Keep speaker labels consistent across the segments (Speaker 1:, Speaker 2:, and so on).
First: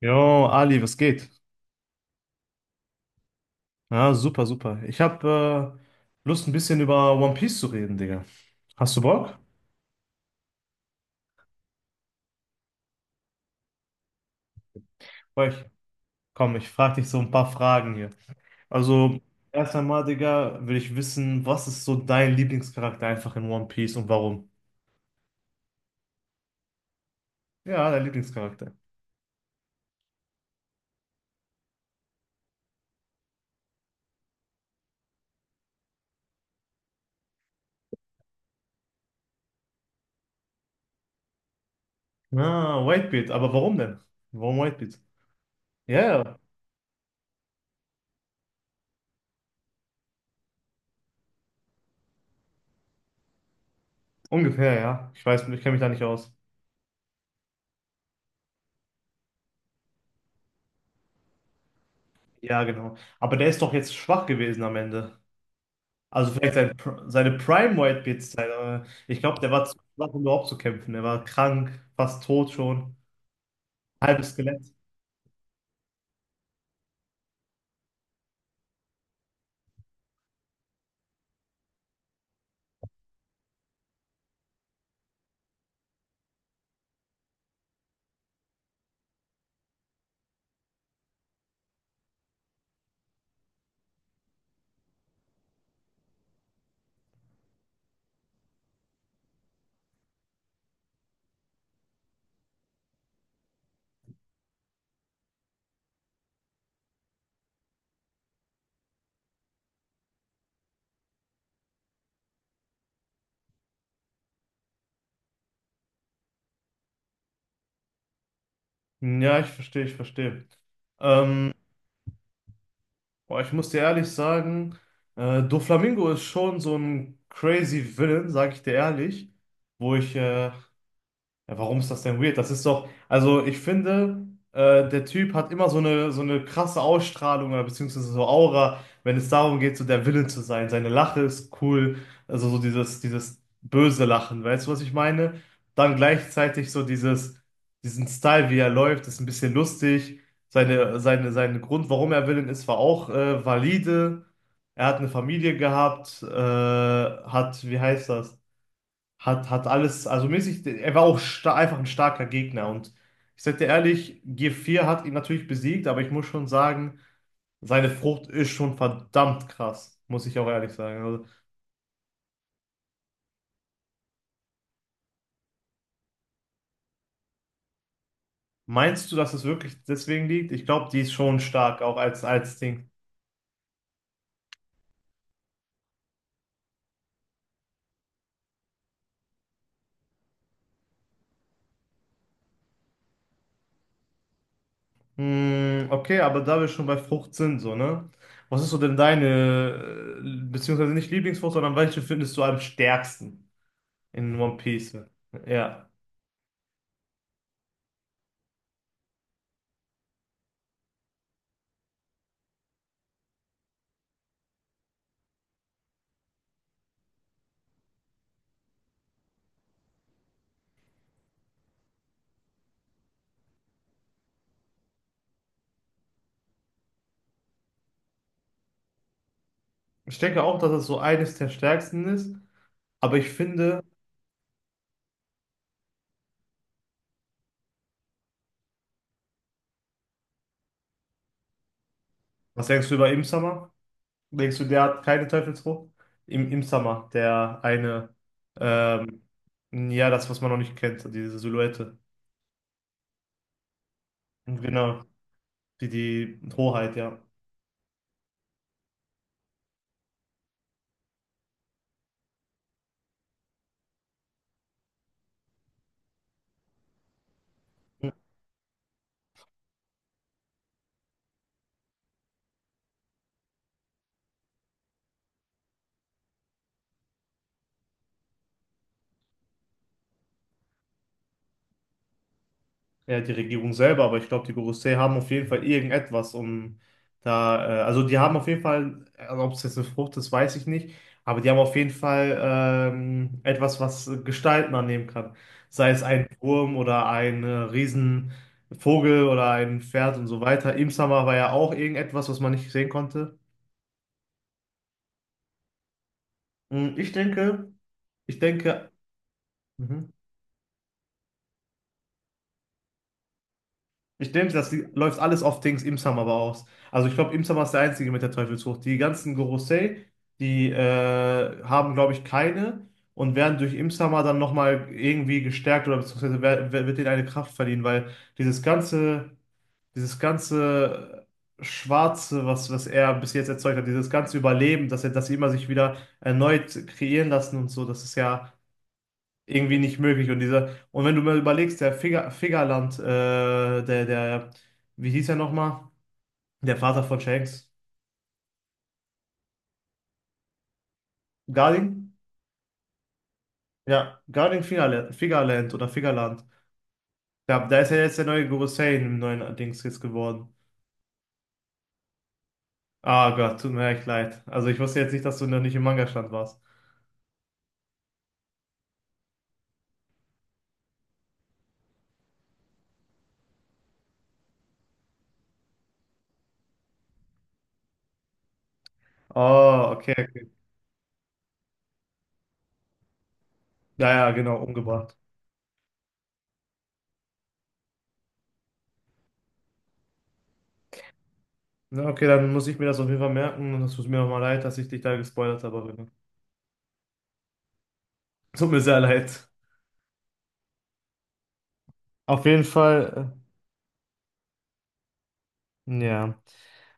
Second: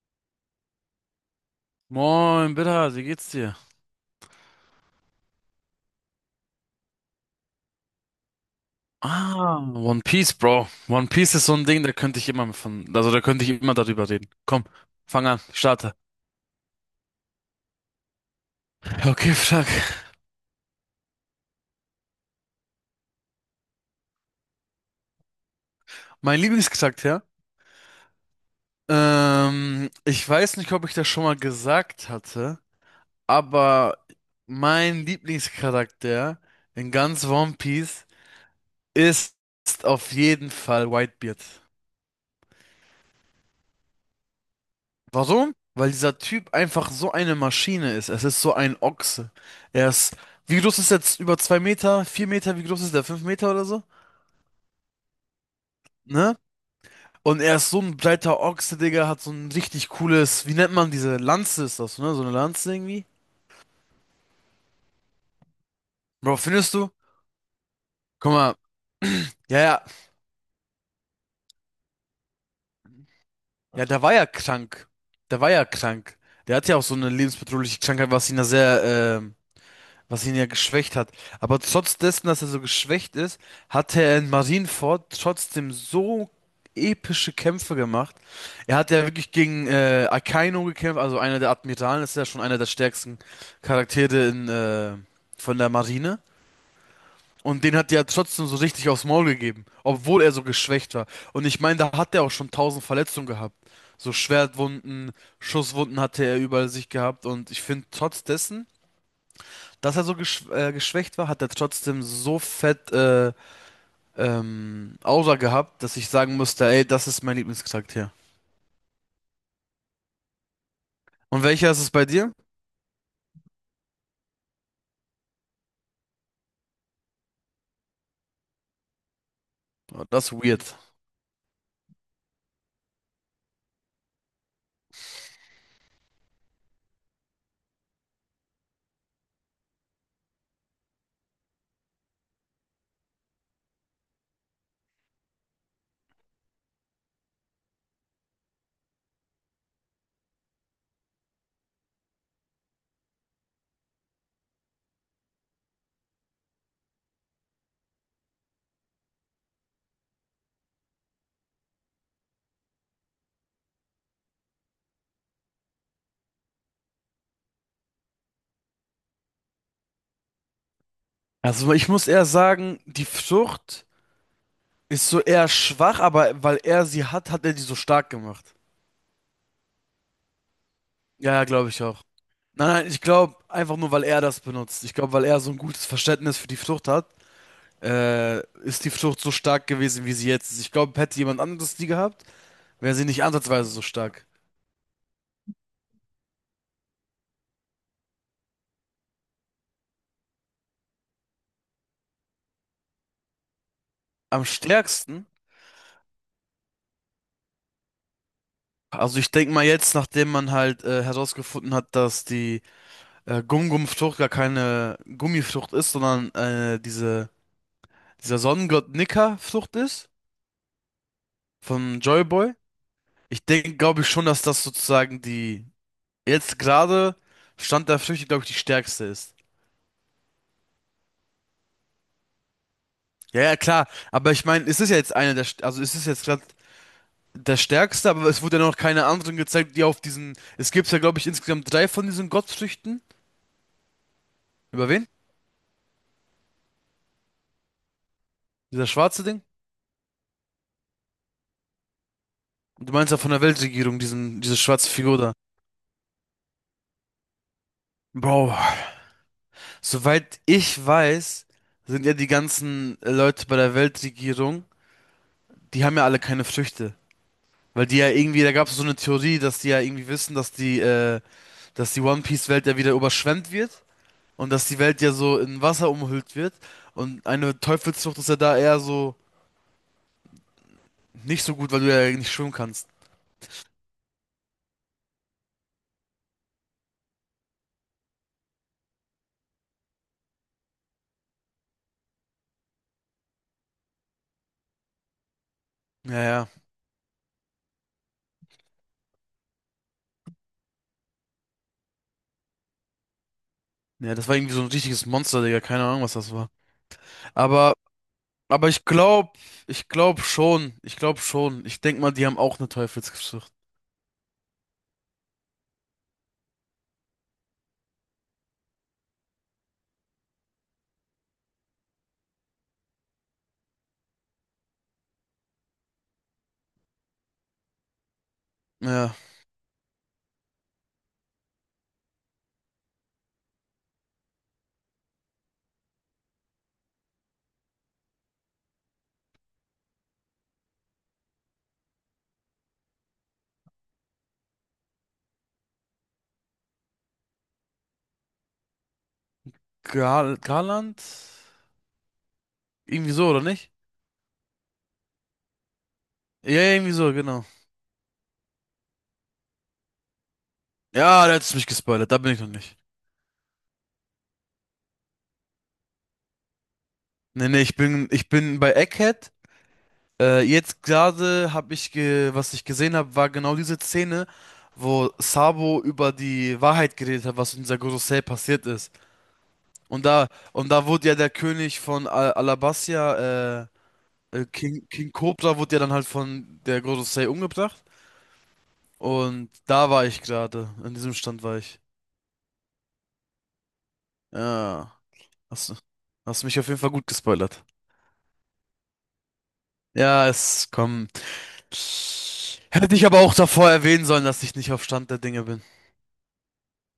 Speaker 1: Jo, Ali, was geht?
Speaker 2: Moin, Bitter, wie geht's dir?
Speaker 1: Ja, super, super. Ich habe Lust, ein bisschen über One Piece zu reden, Digga. Hast du Bock?
Speaker 2: Ah, One Piece, Bro. One Piece ist so ein Ding, da könnte ich immer von, also da könnte ich immer darüber reden. Komm, fang an,
Speaker 1: Boah,
Speaker 2: starte.
Speaker 1: komm, ich frage dich so ein paar Fragen hier. Also,
Speaker 2: Okay, frag.
Speaker 1: erst einmal, Digga, will ich wissen, was ist so dein Lieblingscharakter einfach in One Piece und warum?
Speaker 2: Mein Lieblingscharakter?
Speaker 1: Ja, dein Lieblingscharakter.
Speaker 2: Ich weiß nicht, ob ich das schon mal gesagt hatte, aber mein Lieblingscharakter in ganz One Piece ist auf jeden Fall Whitebeard.
Speaker 1: Ah, Whitebeard, aber warum denn? Warum Whitebeard?
Speaker 2: Warum? Weil dieser
Speaker 1: Ja, ja,
Speaker 2: Typ einfach so eine Maschine ist. Es ist so ein Ochse. Er ist, wie groß ist er jetzt? Über zwei Meter, vier Meter, wie groß ist der? Fünf Meter oder so?
Speaker 1: ungefähr, ja. Ich weiß, ich kenne mich da nicht aus.
Speaker 2: Ne? Und er ist so ein breiter Ochse, Digga, hat so ein richtig cooles, wie nennt man diese Lanze ist das, ne? So eine
Speaker 1: Ja,
Speaker 2: Lanze
Speaker 1: genau.
Speaker 2: irgendwie?
Speaker 1: Aber der ist doch jetzt schwach gewesen am Ende. Also
Speaker 2: Bro,
Speaker 1: vielleicht
Speaker 2: findest du?
Speaker 1: seine
Speaker 2: Guck
Speaker 1: Prime-White-Beard-Zeit,
Speaker 2: mal,
Speaker 1: aber ich glaube, der
Speaker 2: ja,
Speaker 1: war zu
Speaker 2: ja,
Speaker 1: schwach, um überhaupt zu kämpfen. Er war krank, fast tot schon,
Speaker 2: ja, der war ja
Speaker 1: halbes Skelett.
Speaker 2: krank. Der war ja krank. Der hat ja auch so eine lebensbedrohliche Krankheit, was ihn da sehr, was ihn ja geschwächt hat. Aber trotz dessen, dass er so geschwächt ist, hatte er in Marineford trotzdem so epische Kämpfe gemacht. Er hat ja wirklich gegen Akainu gekämpft, also einer der Admiralen, das ist ja schon einer der stärksten Charaktere in, von der Marine. Und den hat er ja trotzdem so richtig aufs Maul gegeben, obwohl er so geschwächt war. Und ich meine, da hat er auch schon tausend Verletzungen gehabt. So Schwertwunden, Schusswunden hatte er überall sich gehabt. Und ich finde, trotz dessen dass er so geschwächt war, hat er trotzdem so fett Aura gehabt, dass ich sagen musste, ey, das ist mein Lieblingscharakter.
Speaker 1: Hm, ja, ich verstehe, ich verstehe.
Speaker 2: Und
Speaker 1: Ähm,
Speaker 2: welcher ist es bei dir?
Speaker 1: boah, ich muss dir ehrlich sagen, Doflamingo ist schon so ein crazy Villain, sag ich dir ehrlich, wo
Speaker 2: Oh,
Speaker 1: ich
Speaker 2: das ist
Speaker 1: Ja,
Speaker 2: weird.
Speaker 1: warum ist das denn weird? Das ist doch, also ich finde, der Typ hat immer so eine krasse Ausstrahlung oder beziehungsweise so Aura, wenn es darum geht, so der Villain zu sein. Seine Lache ist cool, also so dieses böse Lachen, weißt du, was ich meine? Dann gleichzeitig so diesen Style, wie er läuft, ist ein bisschen lustig. Sein Grund, warum er Villain ist, war auch valide. Er hat eine Familie gehabt, hat, wie heißt das? Hat alles, also mäßig, er war auch einfach ein starker Gegner. Und ich sag dir ehrlich, g vier hat ihn natürlich besiegt, aber ich muss schon sagen, seine Frucht ist schon verdammt krass, muss ich auch ehrlich sagen. Also,
Speaker 2: Also ich muss eher sagen, die Frucht ist so eher schwach, aber weil er sie hat, hat er die so stark gemacht.
Speaker 1: meinst du, dass es wirklich deswegen liegt? Ich glaube, die ist
Speaker 2: Ja,
Speaker 1: schon
Speaker 2: ja, glaube
Speaker 1: stark,
Speaker 2: ich
Speaker 1: auch
Speaker 2: auch.
Speaker 1: als
Speaker 2: Nein, nein,
Speaker 1: Ding.
Speaker 2: ich glaube einfach nur, weil er das benutzt. Ich glaube, weil er so ein gutes Verständnis für die Frucht hat, ist die Frucht so stark gewesen, wie sie jetzt ist. Ich glaube, hätte jemand anderes die gehabt, wäre sie nicht ansatzweise so stark.
Speaker 1: Hm, okay, aber da wir schon bei Frucht sind, so, ne? Was ist so denn deine, beziehungsweise nicht Lieblingsfrucht, sondern welche findest du am stärksten in
Speaker 2: Am
Speaker 1: One Piece?
Speaker 2: stärksten,
Speaker 1: Ja.
Speaker 2: also ich denke mal jetzt, nachdem man halt herausgefunden hat, dass die Gum-Gum-Frucht gar keine Gummifrucht ist, sondern diese, dieser Sonnengott Nika-Frucht ist von Joyboy. Ich denke, glaube ich schon, dass das sozusagen die jetzt gerade Stand der Früchte, glaube ich, die stärkste ist.
Speaker 1: Ich denke auch, dass es so eines der stärksten ist. Aber ich
Speaker 2: Ja, ja,
Speaker 1: finde,
Speaker 2: klar, aber ich meine, es ist ja jetzt eine der, also es ist jetzt gerade der stärkste, aber es wurde ja noch keine anderen gezeigt, die auf diesen, es gibt ja, glaube ich, insgesamt drei von diesen
Speaker 1: was denkst du
Speaker 2: Gottfrüchten.
Speaker 1: über Im? Denkst du, der
Speaker 2: Über
Speaker 1: hat
Speaker 2: wen?
Speaker 1: keine Teufelsfrucht? Im, der eine,
Speaker 2: Dieser
Speaker 1: ähm,
Speaker 2: schwarze Ding?
Speaker 1: ja, das, was man noch nicht kennt, diese Silhouette.
Speaker 2: Du meinst ja von der Weltregierung, diesen, diese schwarze
Speaker 1: Genau,
Speaker 2: Figur da.
Speaker 1: die Hoheit, ja.
Speaker 2: Bro, soweit ich weiß, sind ja die ganzen Leute bei der Weltregierung, die haben ja alle keine Früchte. Weil die ja irgendwie, da gab es so eine Theorie, dass die ja irgendwie wissen, dass die One Piece Welt ja wieder überschwemmt wird und dass die Welt ja so in Wasser umhüllt wird. Und eine Teufelsfrucht ist ja da eher so nicht so gut, weil du ja nicht schwimmen kannst.
Speaker 1: Ja, die Regierung selber, aber ich glaube, die Gorosei haben auf jeden Fall irgendetwas, um da, also die haben auf jeden Fall, also ob es jetzt eine Frucht ist, weiß ich nicht, aber die haben auf jeden Fall etwas, was Gestalten annehmen kann. Sei es
Speaker 2: Ja,
Speaker 1: ein
Speaker 2: ja.
Speaker 1: Wurm oder ein Riesenvogel oder ein Pferd und so weiter. Im Sommer war ja auch irgendetwas, was man nicht sehen konnte.
Speaker 2: Ja, das war irgendwie so ein richtiges Monster, Digga. Keine Ahnung, was das war.
Speaker 1: Ich denke,
Speaker 2: Aber
Speaker 1: ich
Speaker 2: Aber
Speaker 1: denke,
Speaker 2: ich
Speaker 1: mhm.
Speaker 2: glaube schon, ich glaube schon. Ich denke mal, die haben auch eine Teufelsgeschichte.
Speaker 1: Ich denke, das läuft alles auf Dings Imsam aber aus. Also ich glaube, Imsam ist der Einzige mit der Teufelsfrucht. Die ganzen Gorosei, die haben, glaube ich, keine und werden durch Imsama dann nochmal irgendwie gestärkt oder beziehungsweise wird ihnen eine Kraft verliehen, weil dieses
Speaker 2: Ja,
Speaker 1: ganze, dieses ganze Schwarze, was er bis jetzt erzeugt hat, dieses ganze Überleben, dass sie immer sich wieder erneut kreieren lassen und so, das ist ja irgendwie nicht möglich. Und wenn du mal überlegst, der Figaland, wie hieß er nochmal? Der Vater von Shanks.
Speaker 2: Gal Garland?
Speaker 1: Garding?
Speaker 2: Irgendwie so, oder nicht?
Speaker 1: Ja, Garding Fingerland, Figaland oder Figaland.
Speaker 2: Ja, ja, irgendwie so, genau.
Speaker 1: Da ist ja jetzt der neue Guru Sane im neuen Dings jetzt geworden.
Speaker 2: Ja, da hättest du mich gespoilert, da bin ich noch nicht.
Speaker 1: Ah Gott, tut mir echt leid. Also ich wusste jetzt nicht, dass du noch nicht im Manga-Stand warst.
Speaker 2: Nee, nee, ich bin bei Egghead. Jetzt gerade habe ich, ge was ich gesehen habe, war genau diese Szene, wo Sabo über die Wahrheit geredet hat, was in dieser Gorosei passiert ist.
Speaker 1: Oh, okay.
Speaker 2: Und da wurde ja der König von Al Alabastia,
Speaker 1: Ja, ja, genau,
Speaker 2: King, King
Speaker 1: umgebracht.
Speaker 2: Cobra wurde ja dann halt von der Gorosei umgebracht. Und da war ich gerade. In diesem Stand war ich.
Speaker 1: Na, okay, dann muss ich mir das auf jeden Fall merken und es tut mir nochmal leid, dass ich
Speaker 2: Ja.
Speaker 1: dich da gespoilert
Speaker 2: Hast,
Speaker 1: habe. Rene.
Speaker 2: hast mich auf jeden Fall gut gespoilert.
Speaker 1: Tut mir sehr leid.
Speaker 2: Ja, es kommt.
Speaker 1: Auf jeden
Speaker 2: Hätte ich aber
Speaker 1: Fall,
Speaker 2: auch davor erwähnen sollen, dass ich nicht auf Stand der Dinge bin.
Speaker 1: ja.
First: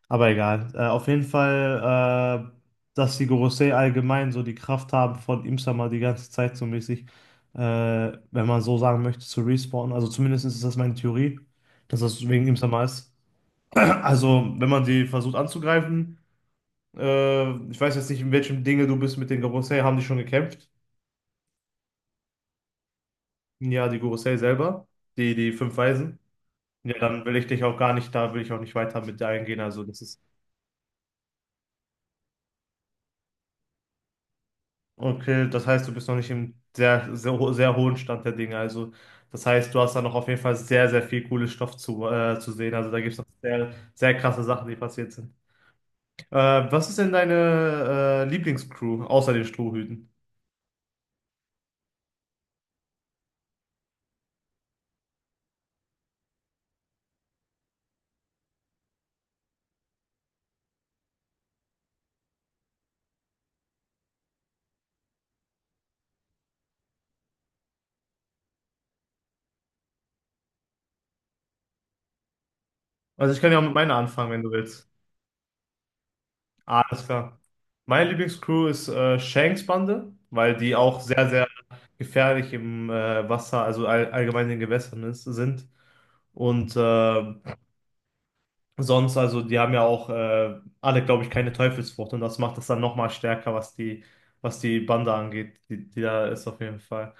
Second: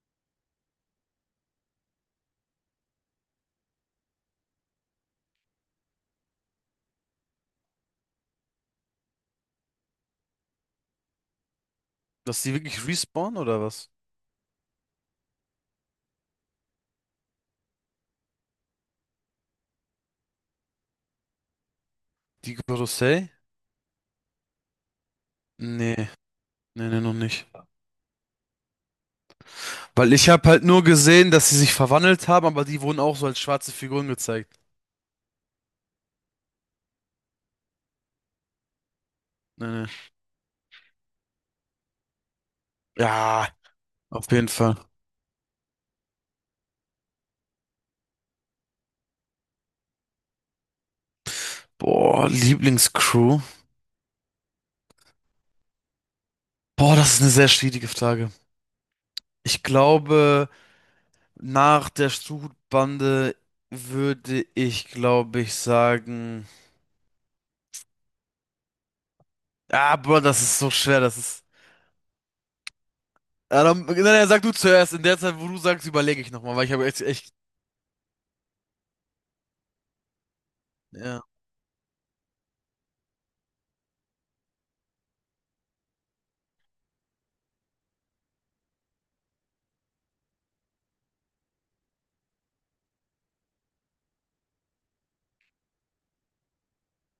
Speaker 1: Aber egal. Auf jeden Fall, dass die Gorosei allgemein so die Kraft haben, von Imsama die ganze Zeit so mäßig, äh, wenn man so sagen möchte, zu respawnen. Also zumindest ist das meine Theorie, dass das
Speaker 2: Dass
Speaker 1: wegen
Speaker 2: die
Speaker 1: Imsama
Speaker 2: wirklich
Speaker 1: ist.
Speaker 2: respawnen oder was?
Speaker 1: Also, wenn man die versucht anzugreifen, ich weiß jetzt nicht, in welchem Dinge du bist mit den Gorosei, haben die schon gekämpft?
Speaker 2: Die Gorosei?
Speaker 1: Ja, die Gorosei selber, die fünf
Speaker 2: Nee,
Speaker 1: Weisen.
Speaker 2: nee,
Speaker 1: Ja,
Speaker 2: nee, noch
Speaker 1: dann will ich
Speaker 2: nicht.
Speaker 1: dich auch gar nicht, da will ich auch nicht weiter mit eingehen. Also, das
Speaker 2: Weil
Speaker 1: ist...
Speaker 2: ich habe halt nur gesehen, dass sie sich verwandelt haben, aber die wurden auch so als schwarze Figuren gezeigt.
Speaker 1: Okay, das heißt, du bist noch nicht im sehr, sehr, sehr hohen Stand der Dinge. Also, das
Speaker 2: Nee,
Speaker 1: heißt, du hast da
Speaker 2: nee.
Speaker 1: noch auf jeden Fall sehr, sehr viel cooles Stoff zu sehen. Also, da gibt es noch
Speaker 2: Ja,
Speaker 1: sehr, sehr
Speaker 2: auf
Speaker 1: krasse
Speaker 2: jeden
Speaker 1: Sachen, die
Speaker 2: Fall.
Speaker 1: passiert sind. Äh, Was ist denn deine Lieblingscrew außer den Strohhüten?
Speaker 2: Boah, Lieblingscrew. Boah, das ist eine sehr schwierige Frage. Ich glaube, nach der Strutbande würde ich, glaube ich, sagen. Ah, Bro, das ist so schwer. Das ist.
Speaker 1: Also, ich kann ja auch
Speaker 2: Ja,
Speaker 1: mit
Speaker 2: dann, na,
Speaker 1: meiner
Speaker 2: na,
Speaker 1: anfangen, wenn
Speaker 2: sag
Speaker 1: du
Speaker 2: du
Speaker 1: willst.
Speaker 2: zuerst. In der Zeit, wo du sagst, überlege ich nochmal, weil ich habe jetzt
Speaker 1: Alles
Speaker 2: echt.
Speaker 1: klar. Meine Lieblingscrew ist Shanks Bande, weil die auch
Speaker 2: Ja.
Speaker 1: sehr, sehr gefährlich im Wasser, also allgemein in den Gewässern sind. Und sonst, also die haben ja auch alle, glaube ich, keine Teufelsfrucht und das macht es dann nochmal stärker, was die Bande angeht, die da ist auf jeden Fall.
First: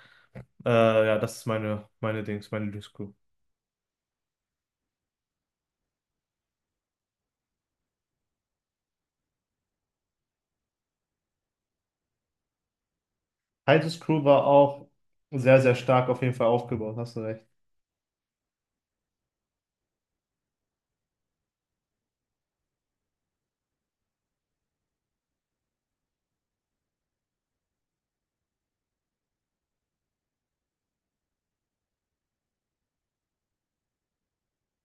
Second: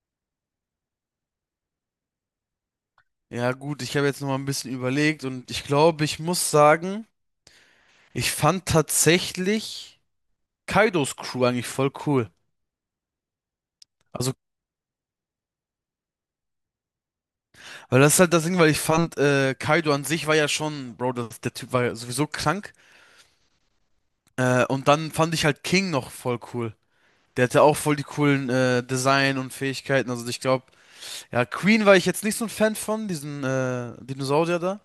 Speaker 1: Äh, ja, das ist meine Dings, meine Lieblingscrew.
Speaker 2: Ja, gut, ich habe jetzt nochmal ein bisschen überlegt und ich glaube, ich muss sagen, ich fand tatsächlich Kaidos Crew eigentlich voll cool.
Speaker 1: Titus Crew
Speaker 2: Also,
Speaker 1: war auch sehr, sehr stark auf jeden Fall aufgebaut, hast du recht.
Speaker 2: weil das ist halt das Ding, weil ich fand, Kaido an sich war ja schon, Bro, das, der Typ war ja sowieso krank. Und dann fand ich halt King noch voll cool. Der hatte auch voll die coolen Design und Fähigkeiten. Also ich glaube, ja, Queen war ich jetzt nicht so ein Fan von, diesen Dinosaurier da.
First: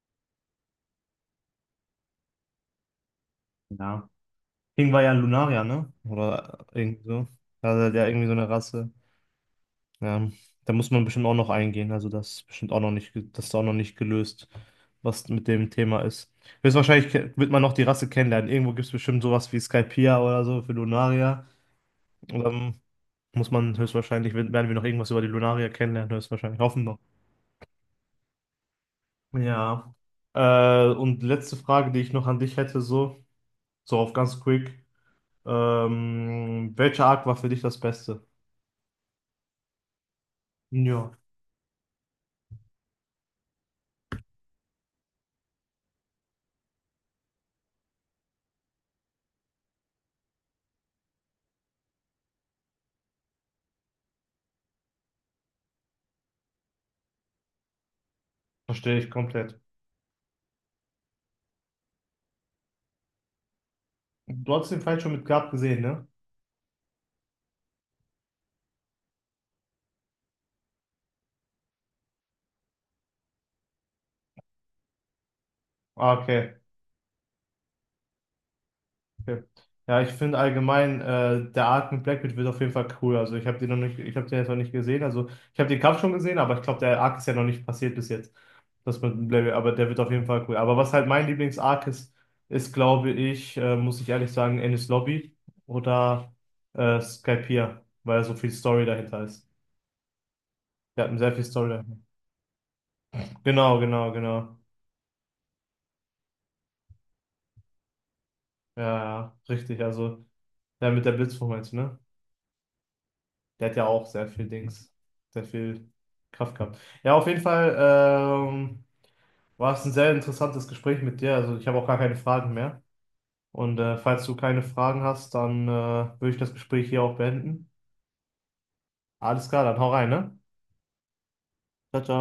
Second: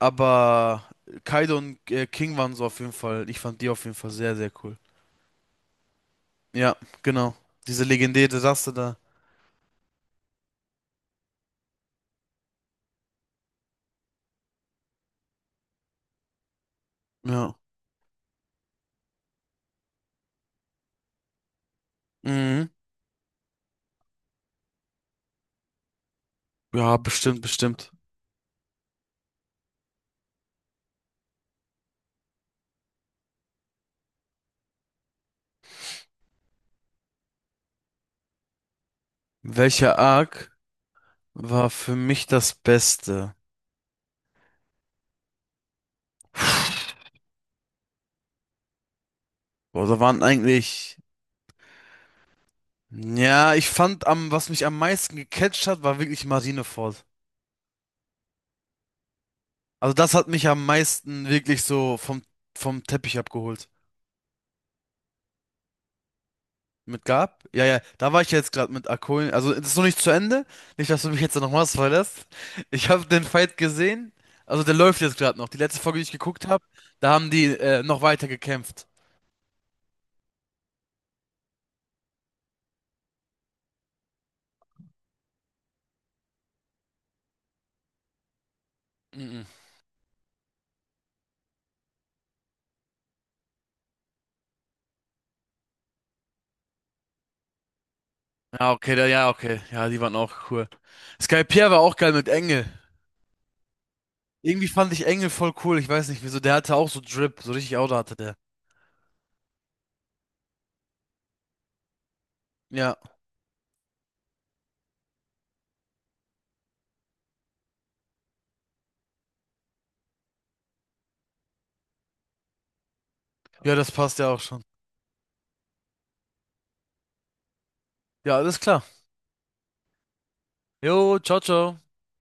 Speaker 2: Aber Kaido und King waren so auf jeden Fall, ich fand die auf jeden
Speaker 1: Ja.
Speaker 2: Fall sehr, sehr cool.
Speaker 1: King war ja ein Lunarier, ne? Oder
Speaker 2: Ja,
Speaker 1: irgendwie so.
Speaker 2: genau. Diese
Speaker 1: Also der irgendwie so
Speaker 2: legendäre
Speaker 1: eine
Speaker 2: Rasse
Speaker 1: Rasse.
Speaker 2: da.
Speaker 1: Ja, da muss man bestimmt auch noch eingehen. Also das ist bestimmt auch noch nicht, das ist auch noch nicht gelöst, was mit dem Thema ist. Höchstwahrscheinlich wird
Speaker 2: Ja.
Speaker 1: man noch die Rasse kennenlernen. Irgendwo gibt es bestimmt sowas wie Skypia oder so für Lunaria. Und
Speaker 2: Mhm.
Speaker 1: dann muss man höchstwahrscheinlich, werden wir noch irgendwas über die Lunaria kennenlernen, höchstwahrscheinlich. Hoffen
Speaker 2: Ja,
Speaker 1: wir.
Speaker 2: bestimmt, bestimmt.
Speaker 1: Ja. Und letzte Frage, die ich noch an dich hätte, so, auf ganz quick. Welcher Arc war für dich das Beste?
Speaker 2: Welcher Arc
Speaker 1: Ja,
Speaker 2: war für mich das Beste? Boah, da waren eigentlich. Ja, ich fand am, was mich am meisten gecatcht hat, war wirklich Marineford.
Speaker 1: verstehe ich komplett.
Speaker 2: Also das hat mich am meisten wirklich so vom, vom Teppich abgeholt.
Speaker 1: Du hast den Fight schon mit Gab gesehen, ne?
Speaker 2: Mit Gab? Ja, ja, da war ich jetzt gerade mit Akoin. Also das ist noch nicht zu Ende. Nicht, dass du mich jetzt noch mal spoilerst. Ich habe den Fight gesehen. Also der läuft jetzt gerade noch. Die letzte Folge, die ich
Speaker 1: Ah,
Speaker 2: geguckt
Speaker 1: okay.
Speaker 2: habe, da haben die noch weiter gekämpft.
Speaker 1: Okay. Ja, ich finde allgemein, der Arc mit Blackbeard wird auf jeden Fall cool. Also ich habe den noch nicht, ich habe den jetzt noch nicht gesehen. Also ich habe den Kampf schon gesehen, aber ich glaube, der Arc ist ja noch nicht passiert bis jetzt. Das mit
Speaker 2: Mhm.
Speaker 1: Blackbeard, aber der wird auf jeden Fall cool. Aber was halt mein Lieblings-Arc ist, ist, glaube ich, muss ich ehrlich sagen, Enies Lobby oder Skypiea, weil so viel
Speaker 2: Ja,
Speaker 1: Story
Speaker 2: okay, da,
Speaker 1: dahinter
Speaker 2: ja,
Speaker 1: ist.
Speaker 2: okay. Ja, die waren auch cool.
Speaker 1: Wir hatten sehr
Speaker 2: Sky
Speaker 1: viel Story
Speaker 2: Skypiea war auch
Speaker 1: dahinter.
Speaker 2: geil mit Engel.
Speaker 1: Genau, genau, genau.
Speaker 2: Irgendwie fand ich Engel voll cool. Ich weiß nicht wieso. Der hatte auch so Drip. So richtig Auto hatte der.
Speaker 1: Ja, ja, richtig. Also der mit der Blitzform jetzt, ne?
Speaker 2: Ja,
Speaker 1: Der hat ja auch sehr viel Dings, sehr viel Kraft gehabt. Ja, auf jeden Fall war es ein sehr interessantes Gespräch mit dir. Also ich habe auch gar keine Fragen mehr.
Speaker 2: ja,
Speaker 1: Und
Speaker 2: das passt
Speaker 1: falls
Speaker 2: ja
Speaker 1: du
Speaker 2: auch
Speaker 1: keine
Speaker 2: schon.
Speaker 1: Fragen hast, dann würde ich das Gespräch hier auch beenden.
Speaker 2: Ja, alles klar.
Speaker 1: Alles klar, dann hau rein, ne?
Speaker 2: Jo, ciao, ciao.
Speaker 1: Ciao, ciao.